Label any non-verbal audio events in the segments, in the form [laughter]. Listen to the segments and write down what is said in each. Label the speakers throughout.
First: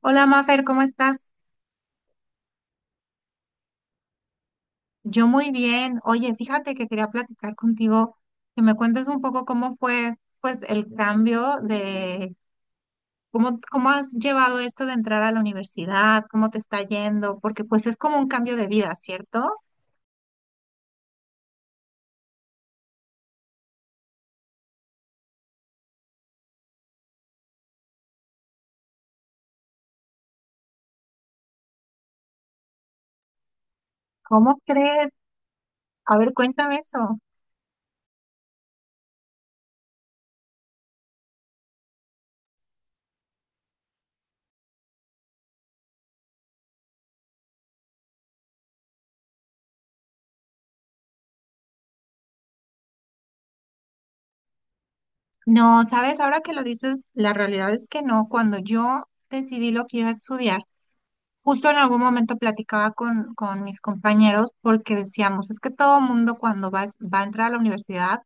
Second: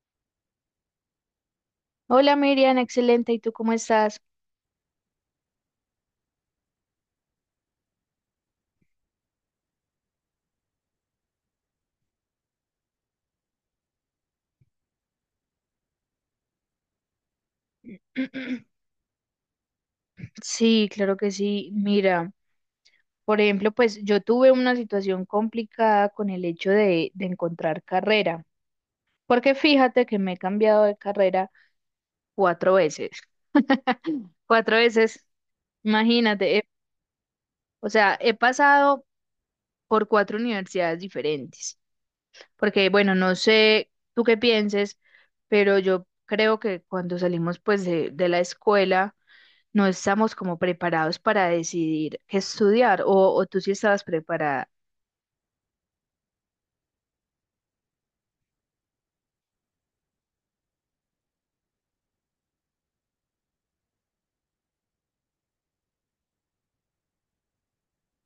Speaker 1: Hola Mafer, ¿cómo estás?
Speaker 2: Hola Miriam, excelente. ¿Y tú cómo estás?
Speaker 1: Yo muy bien. Oye, fíjate que quería platicar contigo, que me cuentes un poco cómo fue, pues, el cambio de cómo has llevado esto de entrar a la universidad, cómo te está yendo, porque pues es como un cambio de
Speaker 2: [clears throat]
Speaker 1: vida, ¿cierto?
Speaker 2: Sí, claro que sí. Mira, por ejemplo, pues yo tuve una situación complicada con el hecho de encontrar carrera, porque fíjate que me he cambiado de carrera cuatro veces.
Speaker 1: ¿Cómo
Speaker 2: Cuatro
Speaker 1: crees?
Speaker 2: veces,
Speaker 1: A ver,
Speaker 2: imagínate.
Speaker 1: cuéntame eso.
Speaker 2: O sea, he pasado por cuatro universidades diferentes, porque bueno, no sé tú qué pienses, pero yo creo que cuando salimos pues de la escuela no estamos como preparados para decidir qué estudiar, o tú sí estabas preparada.
Speaker 1: No, sabes, ahora que lo dices, la realidad es que no. Cuando yo decidí lo que iba a estudiar, justo en algún momento platicaba con mis compañeros porque decíamos, es que todo mundo cuando va a entrar a la universidad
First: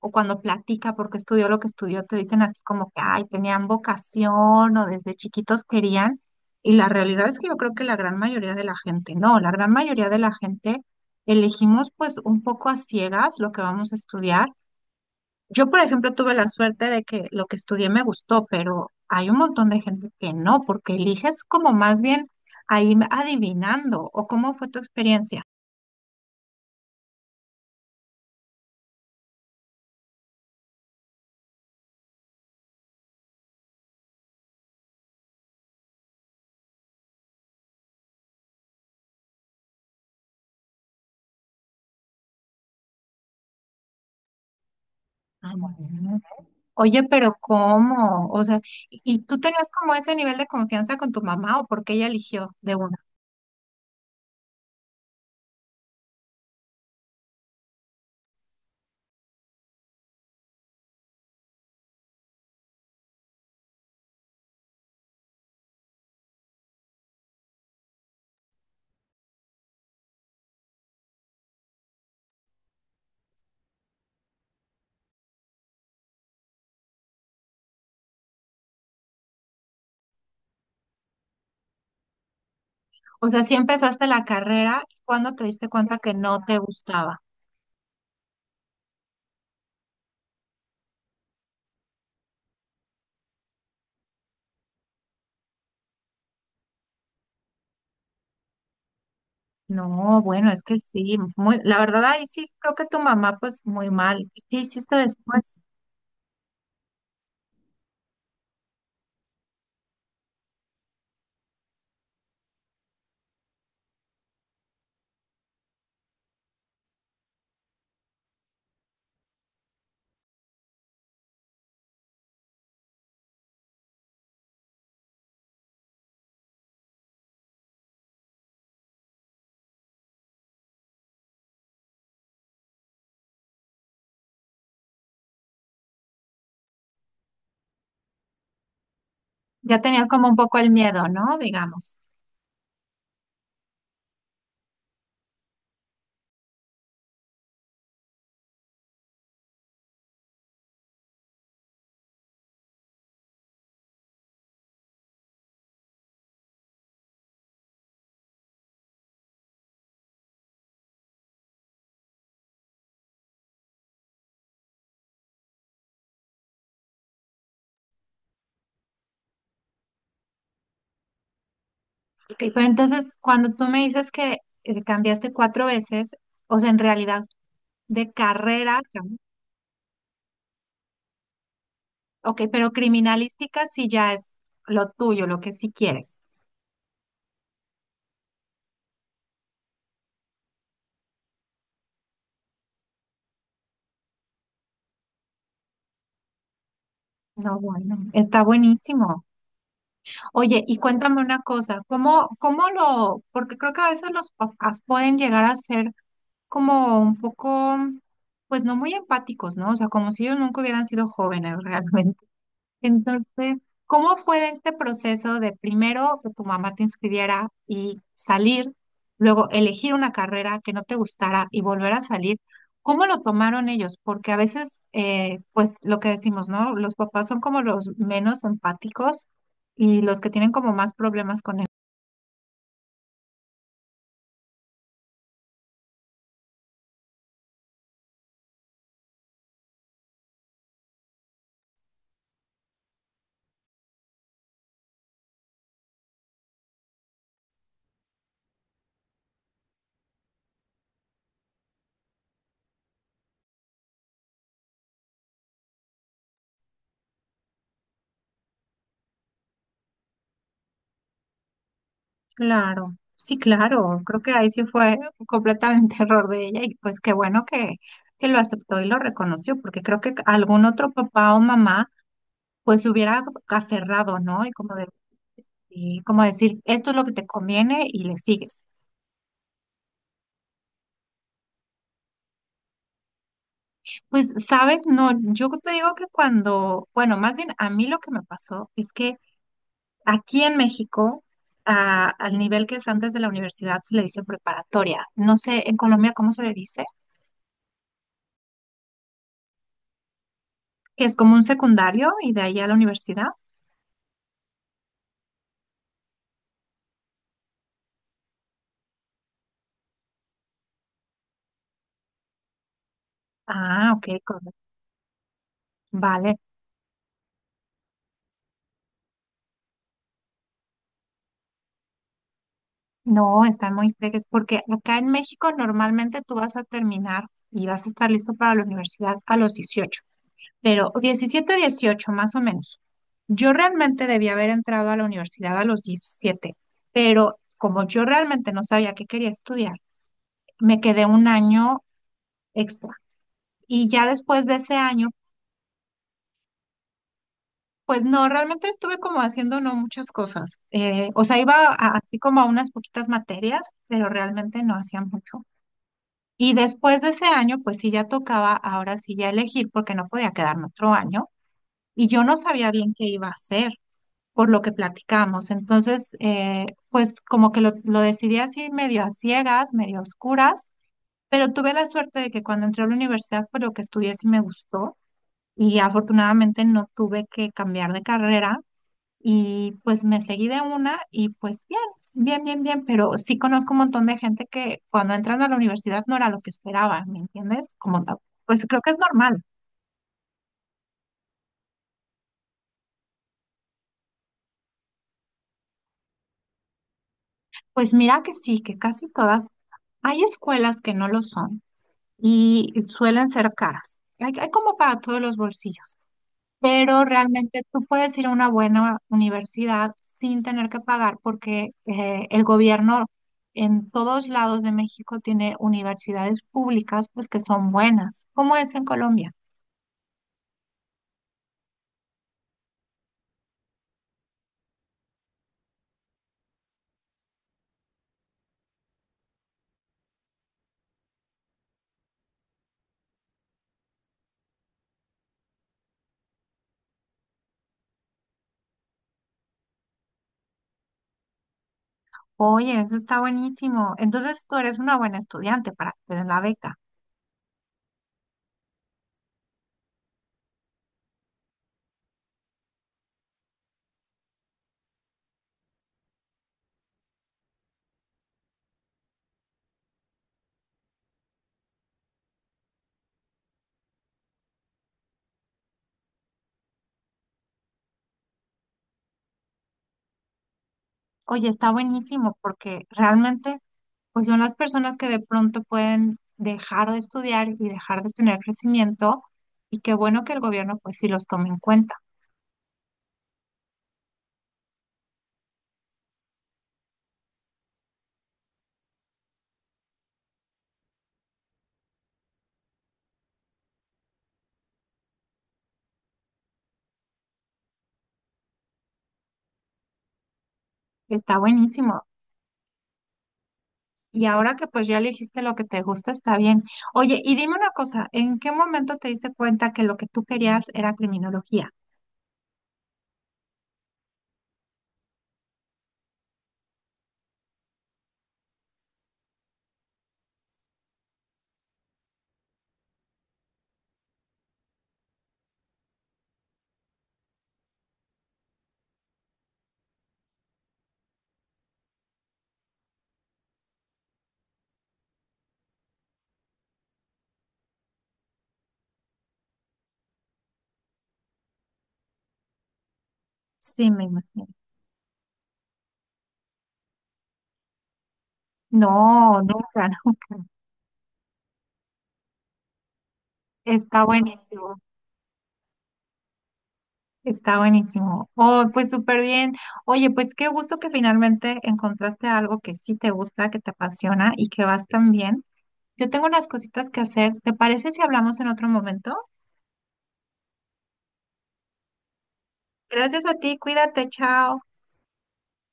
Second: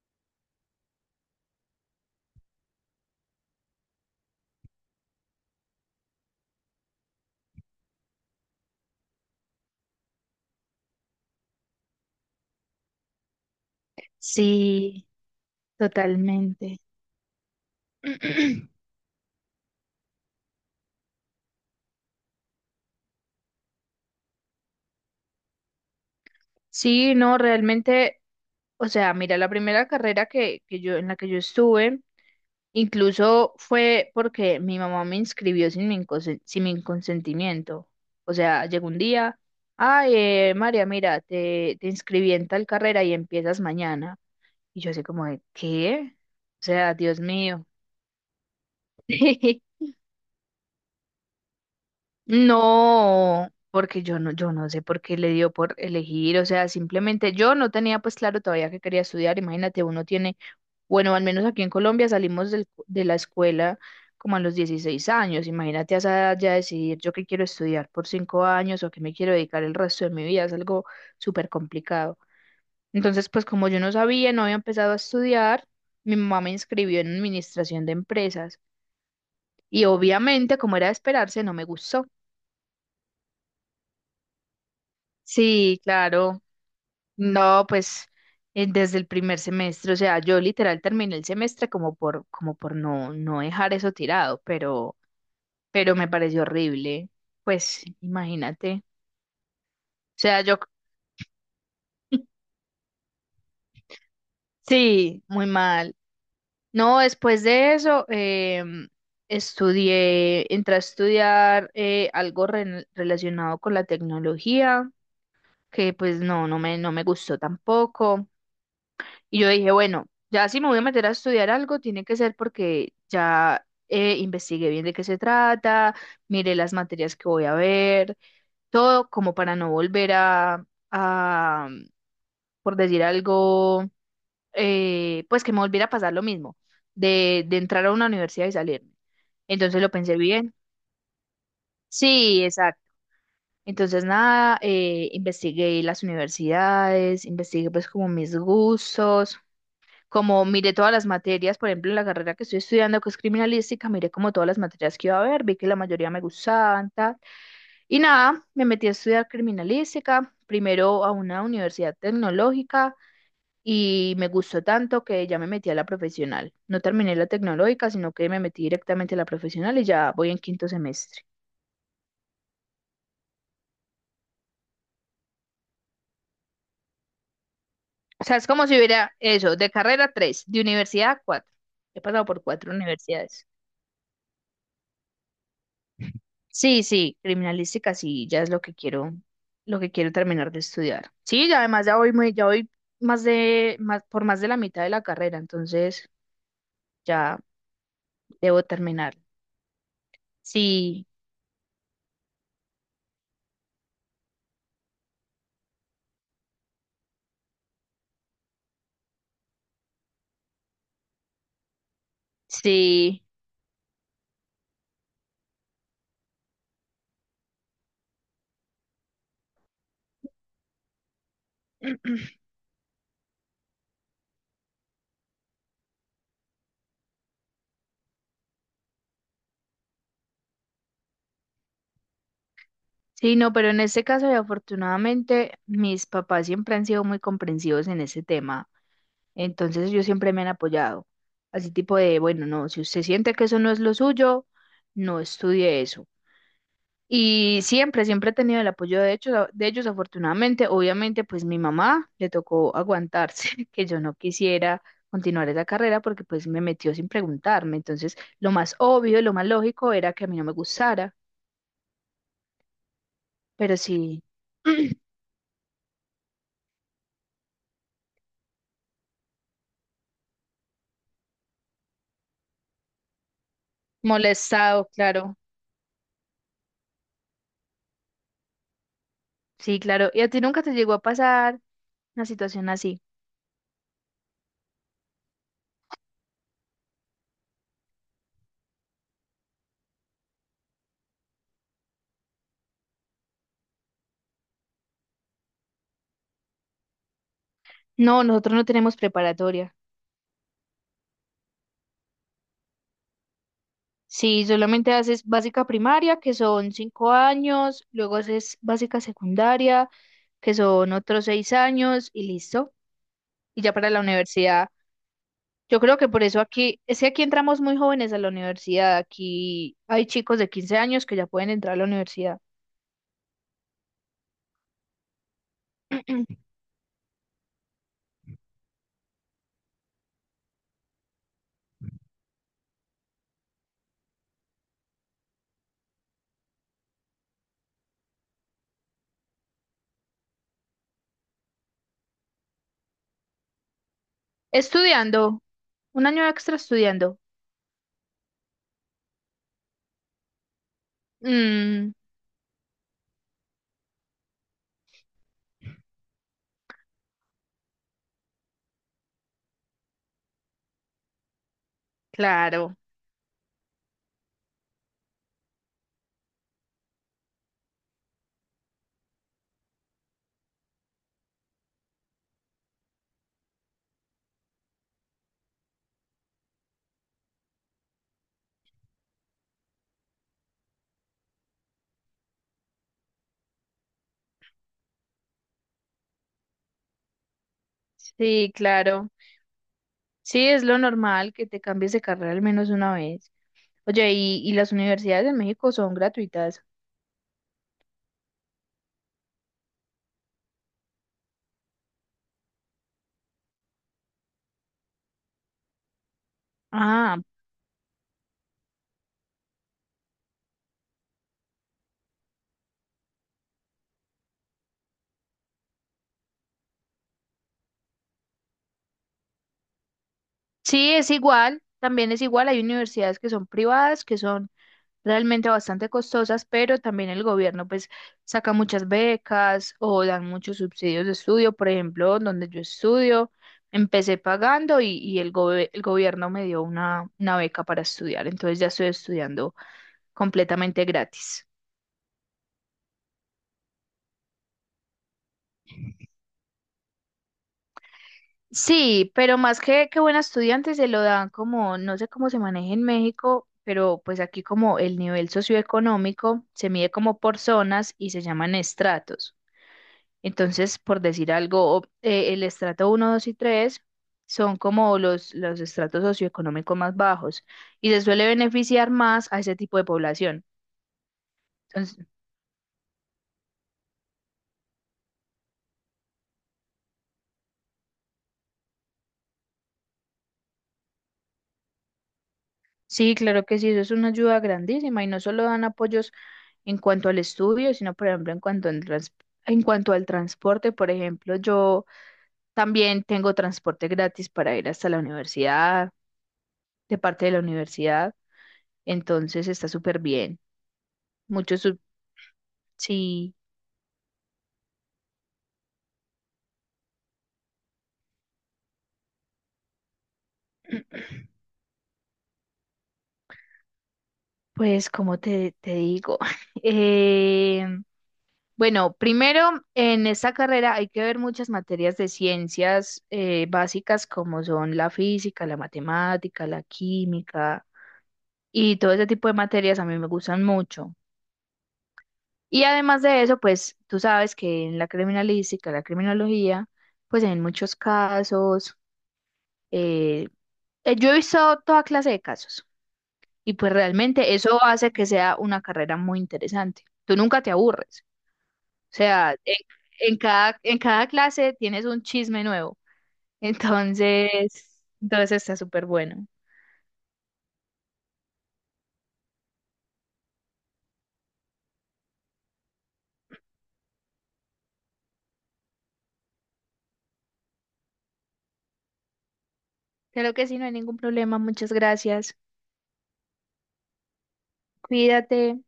Speaker 1: o cuando platica porque estudió lo que estudió, te dicen así como que, ay, tenían vocación o desde chiquitos querían. Y la realidad es que yo creo que la gran mayoría de la gente, no, la gran mayoría de la gente elegimos pues un poco a ciegas lo que vamos a estudiar.
Speaker 2: Sí,
Speaker 1: Yo, por ejemplo, tuve la
Speaker 2: totalmente.
Speaker 1: suerte de que lo que estudié me gustó,
Speaker 2: [clears throat]
Speaker 1: pero hay un montón de gente que no, porque eliges como más bien ahí adivinando, o cómo fue tu experiencia.
Speaker 2: Sí, no, realmente, o sea, mira, la primera carrera que yo, en la que yo estuve, incluso fue porque mi mamá me inscribió sin mi, sin mi consentimiento. O sea, llegó un día, ay, María, mira, te inscribí en tal carrera y empiezas mañana. Y yo así como de,
Speaker 1: Ah,
Speaker 2: ¿qué?
Speaker 1: bueno.
Speaker 2: O sea,
Speaker 1: Oye,
Speaker 2: Dios
Speaker 1: pero
Speaker 2: mío.
Speaker 1: ¿cómo? O sea, ¿y tú tenías
Speaker 2: [laughs]
Speaker 1: como ese nivel de confianza con tu mamá o porque ella eligió de una?
Speaker 2: No, porque yo no sé por qué le dio por elegir, o sea, simplemente yo no tenía pues claro todavía que quería estudiar, imagínate, uno tiene, bueno, al menos aquí en Colombia salimos de la escuela como a los 16 años, imagínate a esa edad ya decidir yo qué quiero estudiar por 5 años o qué me quiero dedicar el resto de mi vida, es algo súper complicado. Entonces, pues como yo no sabía, no había empezado a estudiar, mi mamá me inscribió en administración de empresas y obviamente, como era de esperarse, no me gustó.
Speaker 1: O sea, si empezaste la carrera, ¿cuándo te diste
Speaker 2: Sí,
Speaker 1: cuenta que no
Speaker 2: claro.
Speaker 1: te gustaba?
Speaker 2: No, pues desde el primer semestre, o sea, yo literal terminé el semestre como por, como por no dejar eso tirado, pero me pareció horrible. Pues imagínate. O
Speaker 1: No,
Speaker 2: sea,
Speaker 1: bueno, es
Speaker 2: yo
Speaker 1: que sí, muy, la verdad ahí sí creo que tu mamá pues muy mal. ¿Y qué hiciste
Speaker 2: sí, muy
Speaker 1: después?
Speaker 2: mal. No, después de eso, estudié, entré a estudiar algo relacionado con la tecnología, que pues no me gustó tampoco. Y yo dije, bueno, ya si me voy a meter a estudiar algo, tiene que ser porque ya investigué bien de qué se trata, miré las materias que voy a ver, todo como para no volver por decir algo, pues que me volviera a pasar lo mismo, de entrar a una universidad y salirme.
Speaker 1: Ya
Speaker 2: Entonces lo
Speaker 1: tenías
Speaker 2: pensé
Speaker 1: como un poco
Speaker 2: bien.
Speaker 1: el miedo, ¿no? Digamos.
Speaker 2: Sí, exacto. Entonces nada, investigué las universidades, investigué pues como mis gustos. Como miré todas las materias, por ejemplo, en la carrera que estoy estudiando, que es criminalística, miré como todas las materias que iba a haber, vi que la mayoría me gustaban, tal. Y nada, me metí a estudiar criminalística, primero a una universidad tecnológica y me gustó tanto que ya me metí a la profesional. No terminé la tecnológica, sino que me metí directamente a la profesional y ya voy en quinto semestre.
Speaker 1: Ok, pero entonces cuando tú me dices que cambiaste cuatro veces, o sea, en realidad de
Speaker 2: O sea, es como
Speaker 1: carrera,
Speaker 2: si
Speaker 1: cam-
Speaker 2: hubiera eso, de carrera tres, de universidad cuatro. He pasado
Speaker 1: ok,
Speaker 2: por
Speaker 1: pero
Speaker 2: cuatro universidades.
Speaker 1: criminalística sí ya es lo tuyo, lo que sí quieres.
Speaker 2: Sí, sí, criminalística sí, ya es lo que quiero terminar de estudiar. Sí, ya además ya voy muy, ya voy más, por más de la mitad de la carrera, entonces ya
Speaker 1: No, bueno, está
Speaker 2: debo terminar.
Speaker 1: buenísimo. Oye, y
Speaker 2: Sí,
Speaker 1: cuéntame una cosa, ¿cómo, cómo lo, porque creo que a veces los papás pueden llegar a ser como un poco, pues no muy empáticos, ¿no? O sea, como si ellos nunca hubieran sido jóvenes [laughs] realmente.
Speaker 2: sí,
Speaker 1: Entonces, ¿cómo fue este proceso de primero que tu mamá te inscribiera y salir, luego elegir una carrera que no te gustara y volver a
Speaker 2: [clears throat]
Speaker 1: salir? ¿Cómo lo tomaron ellos? Porque a veces, pues lo que decimos, ¿no? Los papás son como los menos empáticos y los que tienen como más problemas con él.
Speaker 2: sí, no, pero en este caso, y afortunadamente, mis papás siempre han sido muy comprensivos en ese tema, entonces ellos siempre me han apoyado. Así tipo de, bueno, no, si usted siente que eso no es lo suyo, no estudie eso. Y siempre, siempre he tenido el apoyo de hecho, de ellos, afortunadamente. Obviamente, pues mi mamá le tocó aguantarse [laughs] que yo no quisiera continuar esa carrera porque pues me metió sin preguntarme. Entonces, lo más obvio, lo más lógico era que a mí no me gustara,
Speaker 1: Claro, sí,
Speaker 2: pero
Speaker 1: claro. Creo
Speaker 2: sí,
Speaker 1: que ahí sí fue
Speaker 2: [clears throat]
Speaker 1: completamente [laughs] error de ella y pues qué bueno que lo aceptó y lo reconoció, porque creo que algún otro papá o mamá pues se hubiera aferrado, ¿no? Y como de,
Speaker 2: molestado, claro.
Speaker 1: y como decir, esto es lo que te conviene y le sigues.
Speaker 2: Sí, claro. ¿Y a ti nunca te llegó a pasar una situación así?
Speaker 1: Pues, sabes, no, yo te digo que cuando, bueno, más bien a mí lo que me pasó es que aquí en México, al nivel que es antes de la universidad, se le dice preparatoria. No sé, en Colombia, ¿cómo se le dice?
Speaker 2: No, nosotros no tenemos preparatoria.
Speaker 1: Que es como un secundario y de ahí a la universidad.
Speaker 2: Sí, solamente haces básica primaria, que son 5 años, luego haces básica secundaria, que son otros 6 años, y listo. Y ya
Speaker 1: Ah,
Speaker 2: para la
Speaker 1: ok, correcto.
Speaker 2: universidad, yo creo que por
Speaker 1: Vale.
Speaker 2: eso aquí, es que aquí entramos muy jóvenes a la universidad, aquí hay chicos de 15 años que ya pueden entrar a la universidad.
Speaker 1: No, están muy peques, porque acá en México normalmente tú vas
Speaker 2: [clears throat]
Speaker 1: a terminar y vas a estar listo para la universidad a los 18, pero 17 18 más o menos. Yo realmente debía haber entrado a la universidad a los 17, pero como yo realmente no sabía qué quería estudiar, me quedé un año extra. Y ya después de ese año,
Speaker 2: Estudiando, un año extra estudiando.
Speaker 1: pues no, realmente estuve como haciendo no muchas cosas. O sea,
Speaker 2: Mm,
Speaker 1: así como a unas poquitas materias, pero realmente no hacía mucho. Y después de ese año, pues sí ya tocaba ahora sí ya elegir porque no podía quedarme otro año y yo no sabía
Speaker 2: claro,
Speaker 1: bien qué iba a hacer por lo que platicamos. Entonces, pues como que lo decidí así medio a ciegas, medio a oscuras, pero tuve la suerte de que cuando entré a la universidad, pues lo que estudié sí me gustó y afortunadamente no tuve que cambiar de carrera y pues me seguí de una y pues bien, bien, bien, bien, pero sí conozco un montón de gente que cuando entran a la universidad no era lo que esperaba, ¿me entiendes? Como, ta-
Speaker 2: sí,
Speaker 1: pues creo que es
Speaker 2: claro.
Speaker 1: normal.
Speaker 2: Sí, es lo normal que te cambies de carrera al menos una vez. Oye, y las universidades de México son gratuitas?
Speaker 1: Pues mira que sí, que casi todas, hay escuelas que no lo son y suelen ser caras. Hay como para todos los bolsillos. Pero
Speaker 2: Ah,
Speaker 1: realmente tú puedes ir a una buena universidad sin tener que pagar porque el gobierno en todos lados de México tiene universidades públicas pues que son buenas, como es en Colombia.
Speaker 2: sí, es igual, también es igual, hay universidades que son privadas, que son realmente bastante costosas, pero también el gobierno pues saca muchas becas o dan muchos subsidios de estudio, por ejemplo, donde yo estudio, empecé pagando y el gobierno me dio una beca para estudiar, entonces ya estoy estudiando completamente gratis.
Speaker 1: Oye, eso está buenísimo. Entonces tú eres una buena estudiante para que te den la beca.
Speaker 2: Sí, pero más que buen estudiante se lo dan como, no sé cómo se maneja en México, pero pues aquí como el nivel socioeconómico se mide como por zonas y se llaman estratos. Entonces, por decir algo, el estrato uno, 2 y 3 son como los estratos socioeconómicos más bajos y se suele beneficiar más a ese tipo de población.
Speaker 1: Oye, está buenísimo porque realmente pues son las personas que de pronto pueden dejar de estudiar y dejar de tener crecimiento y qué bueno que el gobierno pues sí los tome en cuenta.
Speaker 2: Sí, claro que sí, eso es una ayuda grandísima y no solo dan apoyos en cuanto al estudio, sino por ejemplo en cuanto al en cuanto al transporte, por ejemplo, yo también tengo transporte gratis para ir hasta la universidad, de parte de la universidad, entonces está súper bien.
Speaker 1: Está
Speaker 2: Muchos,
Speaker 1: buenísimo.
Speaker 2: sí,
Speaker 1: Y ahora que pues ya elegiste lo que te gusta, está bien. Oye, y dime una cosa, ¿en qué momento te diste cuenta que lo que tú querías era criminología?
Speaker 2: pues como te digo, [laughs] em, bueno, primero, en esta carrera hay que ver muchas materias de ciencias básicas como son la física, la matemática, la química y todo ese tipo de materias a mí me gustan mucho. Y además de eso, pues tú sabes que en la criminalística, la criminología, pues en muchos casos, eh, yo he visto toda clase de casos y pues
Speaker 1: Sí, me
Speaker 2: realmente
Speaker 1: imagino.
Speaker 2: eso hace que sea una carrera muy interesante. Tú nunca te aburres. O
Speaker 1: No,
Speaker 2: sea,
Speaker 1: nunca, [laughs] nunca.
Speaker 2: en cada clase tienes un chisme nuevo. [laughs]
Speaker 1: Está buenísimo,
Speaker 2: Entonces, entonces está súper bueno.
Speaker 1: está buenísimo. Oh, pues súper bien. Oye, pues qué gusto que finalmente encontraste algo que sí te gusta, que te apasiona y que vas tan bien. Yo tengo unas cositas que hacer. ¿Te parece si hablamos en otro momento?
Speaker 2: Creo que sí, no hay ningún problema. Muchas gracias.
Speaker 1: Gracias a ti, cuídate, chao.
Speaker 2: Cuídate.